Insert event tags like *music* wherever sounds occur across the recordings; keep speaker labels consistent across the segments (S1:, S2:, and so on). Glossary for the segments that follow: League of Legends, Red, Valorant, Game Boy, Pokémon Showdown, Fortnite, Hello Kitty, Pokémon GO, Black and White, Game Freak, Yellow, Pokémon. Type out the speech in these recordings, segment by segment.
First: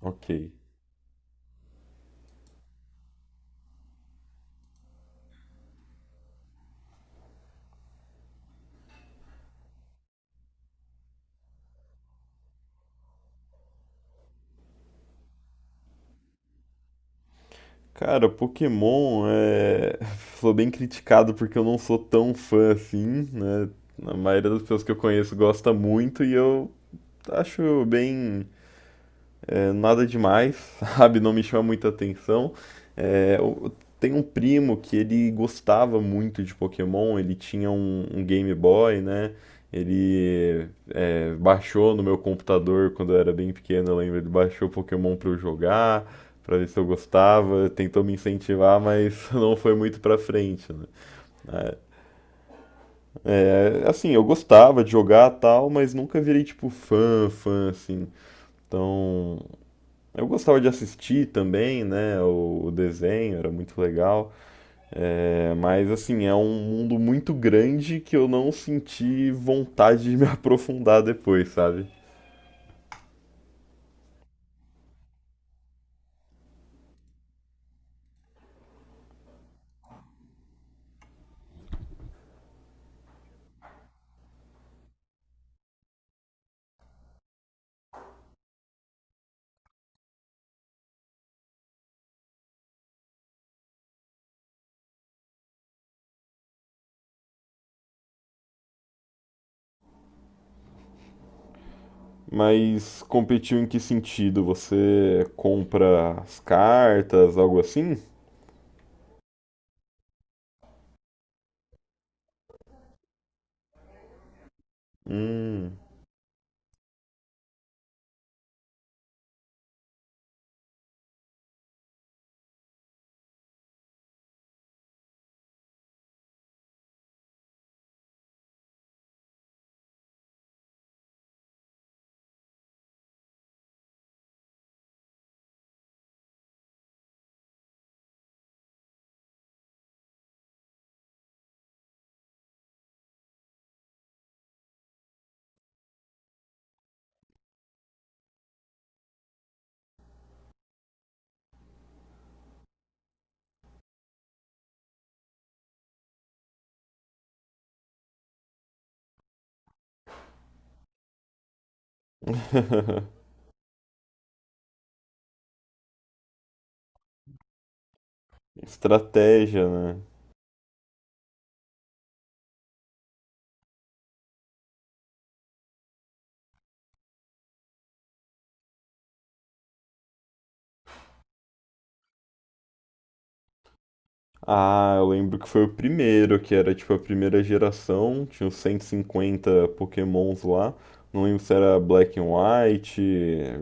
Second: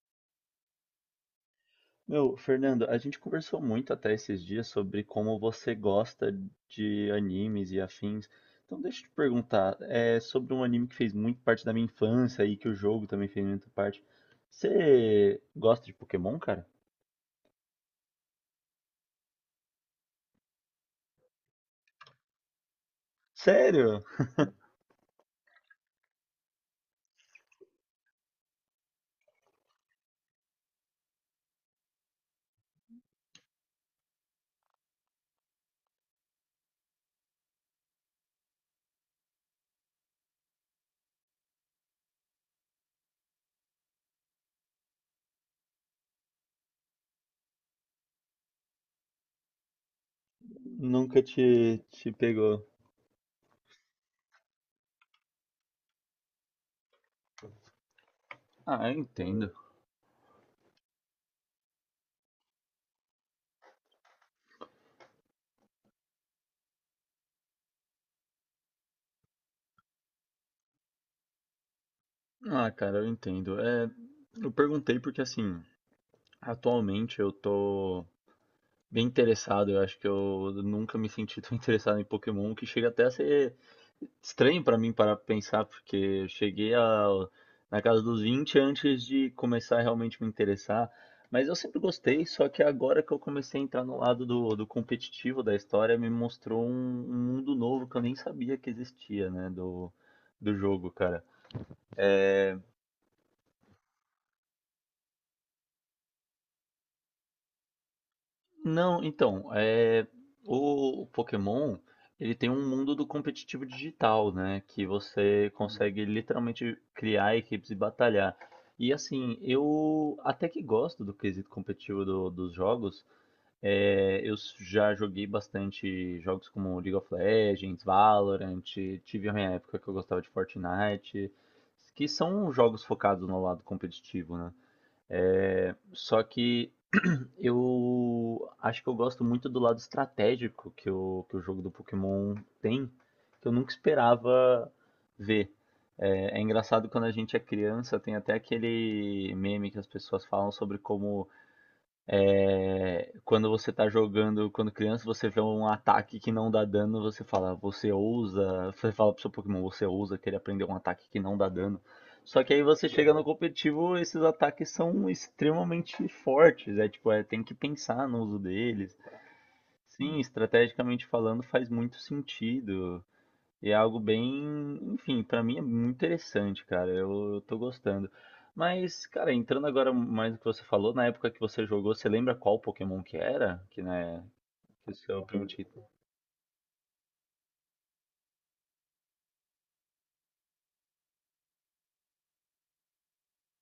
S1: Ok.
S2: Meu, Fernando, a gente conversou muito até esses dias sobre como você gosta de animes e afins. Então deixa eu te perguntar, é sobre um anime que fez muito parte da minha infância e que o jogo também fez muita parte. Você gosta de Pokémon, cara?
S1: Cara, Pokémon *laughs* Sou bem criticado porque eu não sou tão fã assim, né?
S2: Sério?
S1: A maioria das pessoas que eu conheço gosta muito e eu acho bem, nada demais, *laughs* sabe? Não me chama muita atenção. Eu tenho um primo que ele gostava muito de Pokémon. Ele tinha um Game Boy, né? Ele Baixou no meu computador quando eu era bem pequeno, eu lembro. Ele baixou Pokémon pra eu jogar, pra ver se eu gostava, tentou me incentivar, mas *laughs* não foi muito pra frente, né.
S2: Nunca te pegou.
S1: Assim, eu gostava de jogar, tal, mas nunca virei tipo fã, assim.
S2: Ah, eu
S1: Então,
S2: entendo.
S1: eu gostava de assistir também, né, o desenho, era muito legal, mas assim, é um mundo muito grande que eu não senti vontade de me *laughs* aprofundar depois, sabe.
S2: Ah, cara, eu entendo. É, eu perguntei porque assim, atualmente eu tô bem interessado. Eu acho que eu nunca me senti tão *laughs* interessado em Pokémon que chega até a ser estranho para mim parar pra pensar, porque eu cheguei a, na casa dos 20 antes de começar a realmente me interessar. Mas eu sempre gostei, só que agora que eu comecei a entrar no lado do competitivo da história, me mostrou um mundo novo que eu nem sabia que existia, né, do jogo, cara.
S1: Mas competiu em que sentido? Você compra as cartas, algo assim?
S2: Não, então, é, o Pokémon, ele tem um mundo do competitivo digital, né? Que você
S1: Hum.
S2: consegue literalmente criar equipes e batalhar. E assim, eu até que gosto do quesito competitivo dos jogos. É, já joguei bastante jogos como League of Legends, Valorant, tive a minha época que eu gostava de Fortnite, que são jogos focados no lado competitivo, né? Só que eu acho que eu gosto muito do lado estratégico que o jogo do Pokémon tem, que eu nunca esperava ver. É, é engraçado quando a gente é criança, tem até aquele meme que as pessoas falam sobre como é, quando você tá jogando, quando criança, você vê um ataque que não dá dano, você fala, você ousa. Você fala pro seu Pokémon, você ousa querer aprender um ataque que não dá dano. Só que aí você chega no
S1: *laughs*
S2: competitivo, esses ataques são extremamente fortes. É tipo, é, tem que pensar no uso deles.
S1: Estratégia, né?
S2: Sim, estrategicamente falando, faz muito sentido. E é algo bem, enfim, pra mim é muito interessante, cara. Eu tô gostando. Mas, cara, entrando agora mais no que você falou, na época que você jogou, você lembra qual Pokémon que era? Que, né, que
S1: Ah, eu
S2: esse é o
S1: lembro
S2: primeiro
S1: que foi o
S2: título.
S1: primeiro, que era tipo a primeira geração, tinha uns 150 Pokémons lá. Não lembro se era Black and White,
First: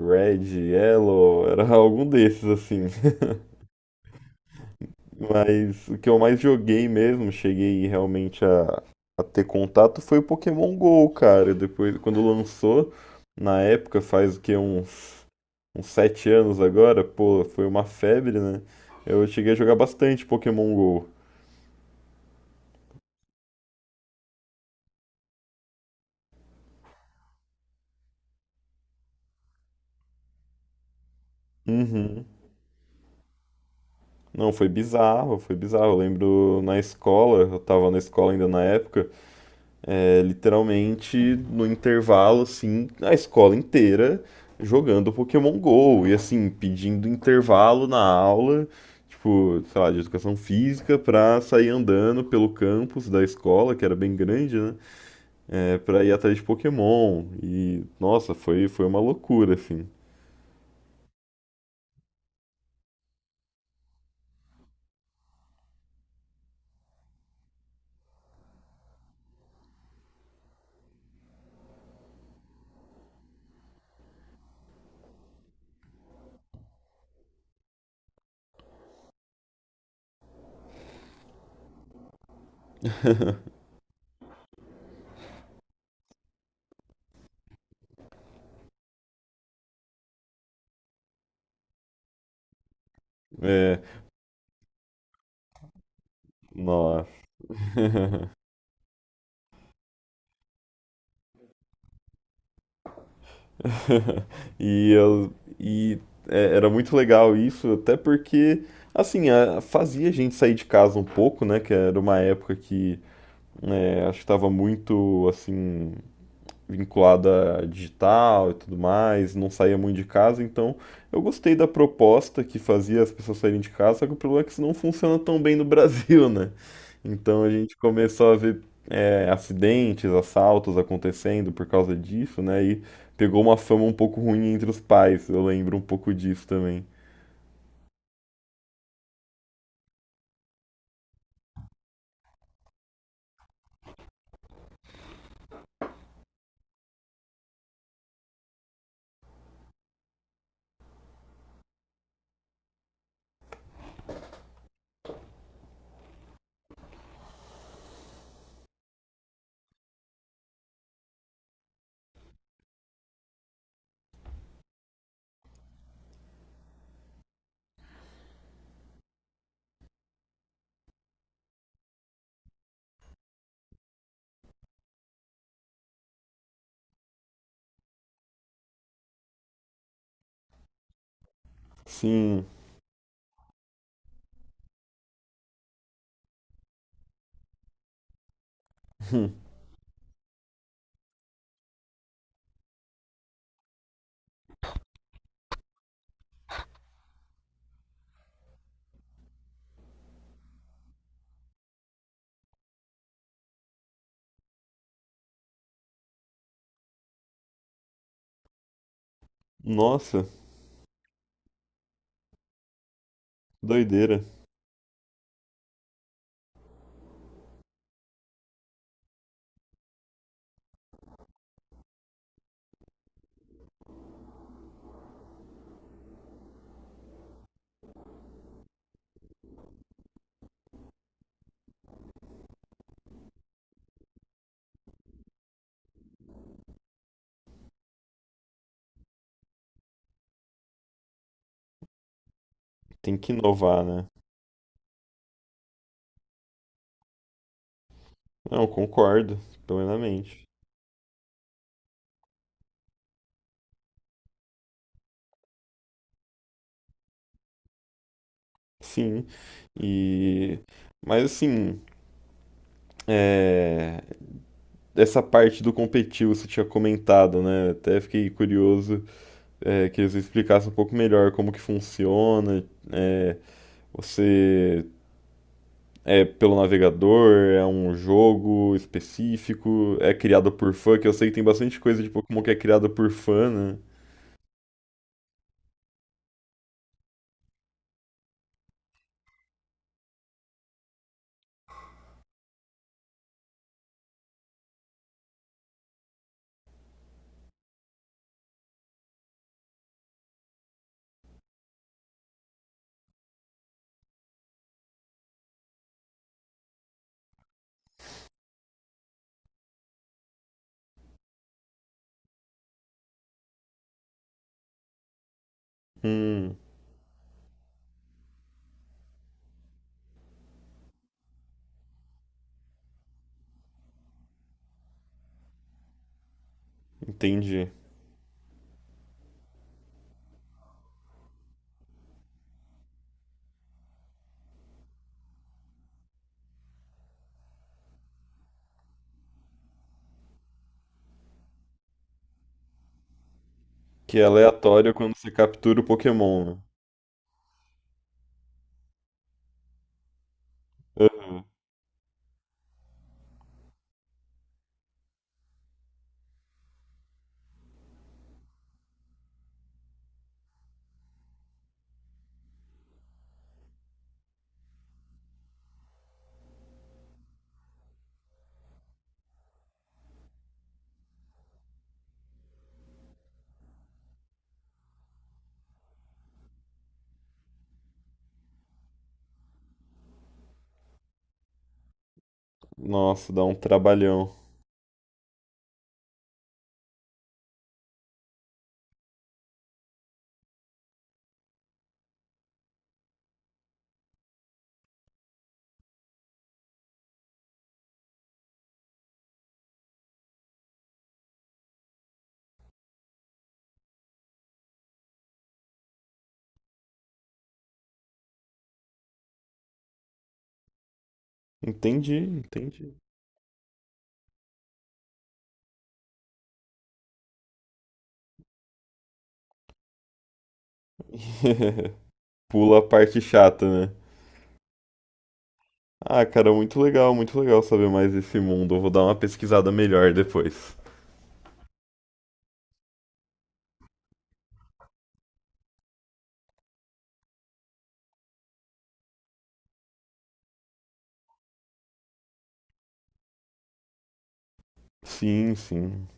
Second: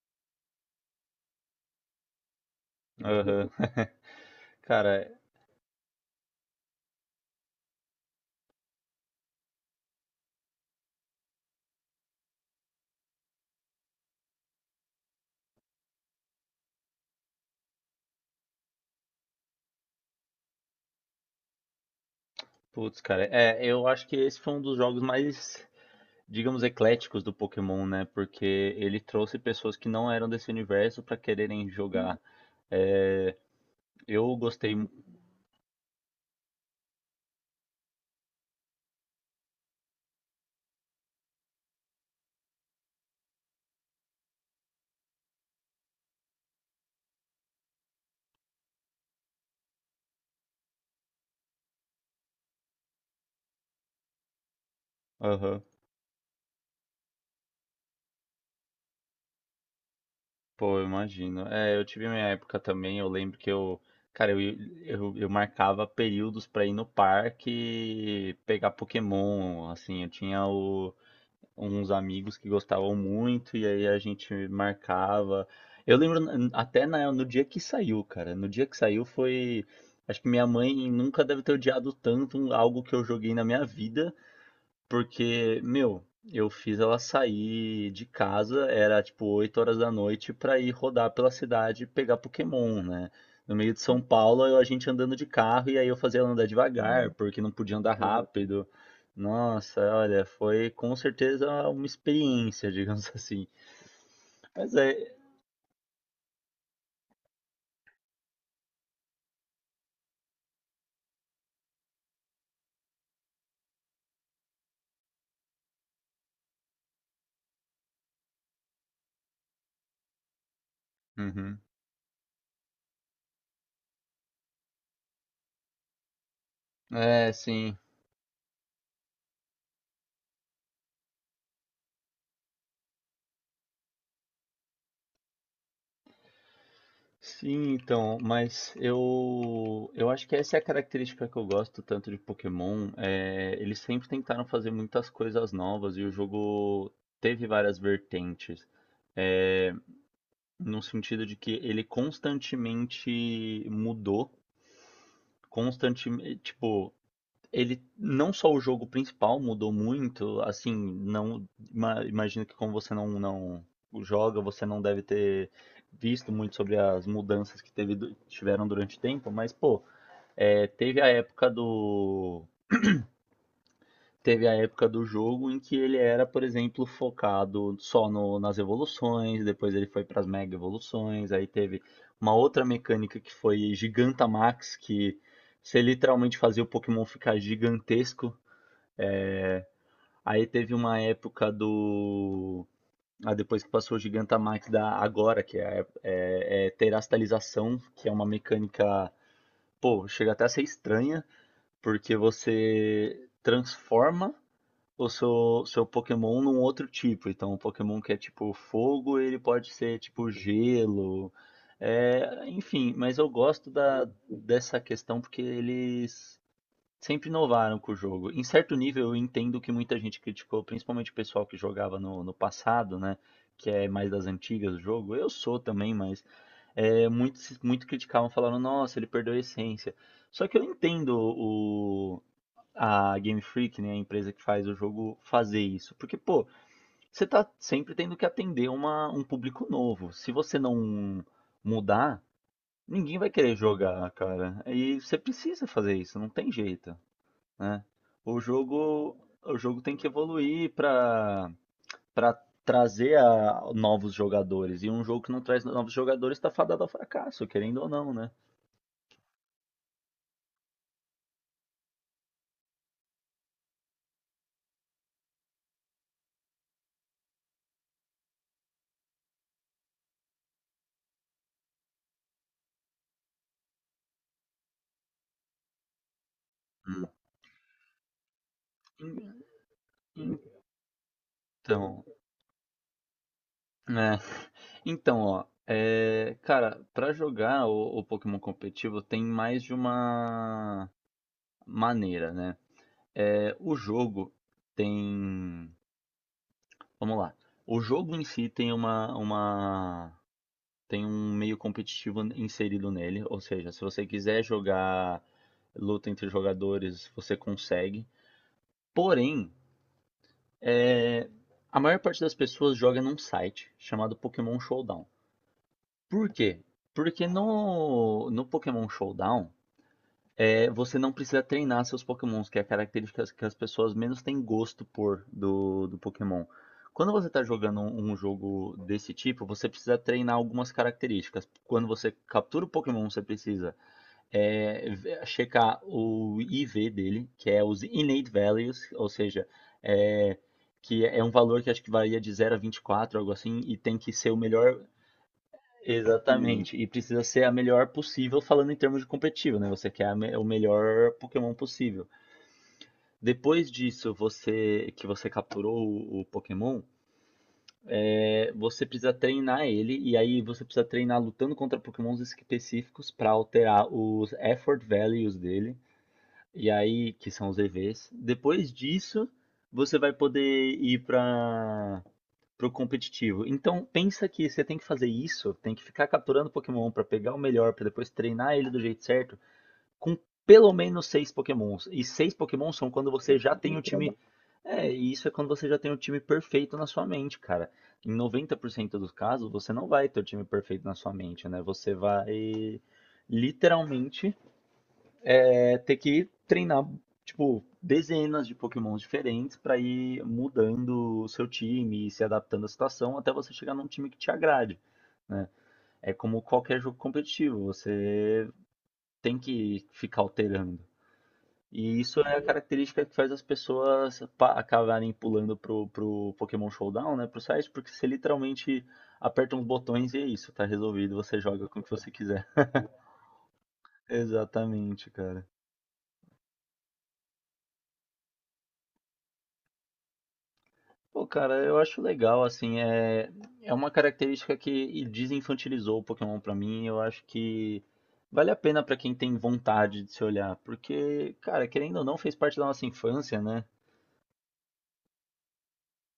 S1: Red, Yellow, era *laughs* algum desses assim.
S2: Aham. *laughs* Cara,
S1: Mas o que eu mais joguei mesmo, cheguei realmente a ter contato, foi o Pokémon GO, cara. Depois, quando lançou, na época, faz o que, uns sete anos agora, pô, foi uma febre, né? Eu cheguei a jogar bastante Pokémon GO.
S2: putz, cara, é, eu acho que esse foi um dos jogos mais, digamos, ecléticos do Pokémon, né? Porque ele trouxe pessoas que não eram desse universo pra quererem jogar.
S1: Uhum.
S2: É, eu
S1: Não, foi
S2: gostei.
S1: bizarro, foi bizarro. Eu lembro na escola, eu tava na escola ainda na época. É, literalmente, no intervalo, assim, a escola inteira jogando Pokémon Go e, assim, pedindo intervalo na aula, tipo, sei lá, de educação física, pra sair andando pelo campus da escola, que era bem grande, né?
S2: Aham.
S1: É, pra ir atrás de Pokémon. E, nossa, foi uma loucura, assim.
S2: Pô, eu imagino. É, eu tive minha época também, eu lembro que eu, cara, eu marcava períodos pra ir no parque pegar Pokémon, assim, uns amigos que gostavam muito e aí a gente marcava. Eu lembro até no dia que saiu, cara, no dia que saiu foi, acho que minha mãe nunca deve ter odiado tanto algo que eu joguei na minha vida, porque, meu, eu fiz ela sair de casa, era tipo 20:00, pra ir rodar pela cidade e pegar Pokémon, né? No meio de
S1: É,
S2: São Paulo, a gente andando de carro e aí eu fazia ela andar
S1: nossa.
S2: devagar, porque não podia andar
S1: *laughs*
S2: rápido. Nossa, olha, foi com certeza uma experiência, *laughs* digamos assim.
S1: *laughs*
S2: Mas
S1: E
S2: é.
S1: eu e é, era muito legal isso, até porque assim, fazia a gente sair de casa um pouco, né, que era uma época que, né, acho que estava muito assim, vinculada a digital e tudo mais, não saía muito de casa, então eu gostei
S2: Uhum.
S1: da proposta que fazia as pessoas saírem de casa, só que o problema é que isso não funciona tão bem no *laughs* Brasil, né?
S2: É,
S1: Então a
S2: sim.
S1: gente começou a ver acidentes, assaltos acontecendo por causa disso, né? E pegou uma fama um pouco ruim entre os pais, eu lembro um pouco disso também.
S2: Sim, então, mas eu acho que essa é a característica que eu gosto tanto de Pokémon. É, eles sempre tentaram fazer muitas coisas novas e o jogo teve várias vertentes, é, no sentido de que ele constantemente mudou, constantemente, tipo, ele não só o jogo principal mudou muito, assim, não imagino que como você não joga, você não deve ter visto muito sobre as mudanças que tiveram durante o tempo, mas pô, é, teve a época do jogo em que ele era, por exemplo, focado só nas evoluções, depois ele foi para as mega evoluções, aí teve uma
S1: Sim,
S2: outra mecânica que foi Gigantamax, que você literalmente fazia o Pokémon ficar gigantesco. Aí teve uma época do. Ah, depois que passou o Gigantamax da agora, que é terastalização, que é uma mecânica. Pô, chega até a ser estranha, porque você transforma o seu Pokémon num outro tipo. Então, o Pokémon que é tipo fogo, ele pode ser
S1: nossa,
S2: tipo gelo. É, enfim, mas eu gosto da,
S1: doideira.
S2: dessa questão porque eles sempre inovaram com o jogo. Em certo nível, eu entendo que muita gente criticou, principalmente o pessoal que jogava no passado, né? Que é mais das antigas do jogo. Eu sou também, mas é, muito criticavam, falando, nossa, ele perdeu a essência. Só que eu entendo o, a Game Freak, né, a empresa que faz o jogo, fazer isso. Porque, pô, você tá sempre tendo que atender um público novo. Se você não mudar, ninguém
S1: Tem
S2: vai
S1: que
S2: querer
S1: inovar, né?
S2: jogar, cara. E você precisa fazer isso, não tem jeito né? O
S1: Não,
S2: jogo,
S1: concordo,
S2: o jogo tem que
S1: plenamente.
S2: evoluir para trazer novos jogadores. E um jogo que não traz novos jogadores está fadado ao fracasso, querendo ou não, né?
S1: Sim, e. Mas assim, É, essa parte do competitivo você tinha comentado, né? Até fiquei curioso, que eles explicassem um pouco melhor como que funciona. É, você é pelo
S2: Hum.
S1: navegador, é um jogo específico, é
S2: En-
S1: criado por fã, que eu sei que tem bastante coisa
S2: Então,
S1: de Pokémon que é criada por fã, né?
S2: né? Então, ó, é, cara, para jogar o Pokémon competitivo tem mais de uma maneira, né? É, o jogo tem, vamos lá. O jogo em si tem uma tem um meio competitivo inserido nele, ou seja, se você quiser jogar luta entre jogadores, você consegue. Porém, é, a maior parte das pessoas joga num site chamado Pokémon Showdown. Por
S1: Hum,
S2: quê? Porque no Pokémon Showdown é, você não precisa treinar seus Pokémons, que é a característica que as pessoas menos têm gosto por do Pokémon. Quando você está
S1: entendi.
S2: jogando um jogo desse tipo, você precisa treinar algumas características. Quando você captura o Pokémon, você precisa é, checar o IV dele, que é os innate values, ou seja, é, que é um valor que acho que varia de 0 a 24, algo assim, e tem que
S1: Que é
S2: ser o melhor.
S1: aleatório quando você captura o Pokémon, né?
S2: Exatamente, e precisa ser a melhor possível falando em termos de competitivo, né? Você quer o melhor
S1: Ah,
S2: Pokémon possível. Depois disso, você que você capturou o Pokémon, é, você precisa treinar ele e aí você precisa treinar lutando contra Pokémons específicos para alterar os effort values dele. E aí, que são os EVs. Depois disso, você vai poder ir para o competitivo. Então, pensa que você tem que fazer isso, tem que ficar capturando Pokémon para pegar o melhor, para depois treinar ele do jeito certo, com pelo menos 6 Pokémons. E 6 Pokémons são quando
S1: nossa,
S2: você
S1: dá
S2: já
S1: um
S2: tem o time.
S1: trabalhão.
S2: É, e isso é quando você já tem o time perfeito na sua mente, cara. Em 90% dos casos, você não vai ter o time perfeito na sua mente, né? Você vai literalmente é ter que treinar, tipo, dezenas de pokémons diferentes para ir mudando o seu time e se adaptando à situação até você chegar num time que te agrade, né? É como qualquer jogo competitivo, você tem que ficar alterando. E
S1: Entendi,
S2: isso é a
S1: entendi.
S2: característica que faz as pessoas acabarem pulando pro Pokémon Showdown, né? Pro site, porque você literalmente aperta uns botões e é isso, tá resolvido, você joga com o que
S1: *laughs*
S2: você quiser.
S1: Pula a parte chata, né?
S2: *laughs* Exatamente, cara.
S1: Ah, cara, muito legal saber mais desse mundo. Eu vou dar uma pesquisada melhor depois.
S2: Pô, cara, eu acho legal, assim, é, é uma característica que desinfantilizou o Pokémon pra mim, eu acho que vale a pena pra quem tem vontade de se olhar, porque, cara, querendo ou não, fez parte da nossa infância, né?
S1: Sim, sim.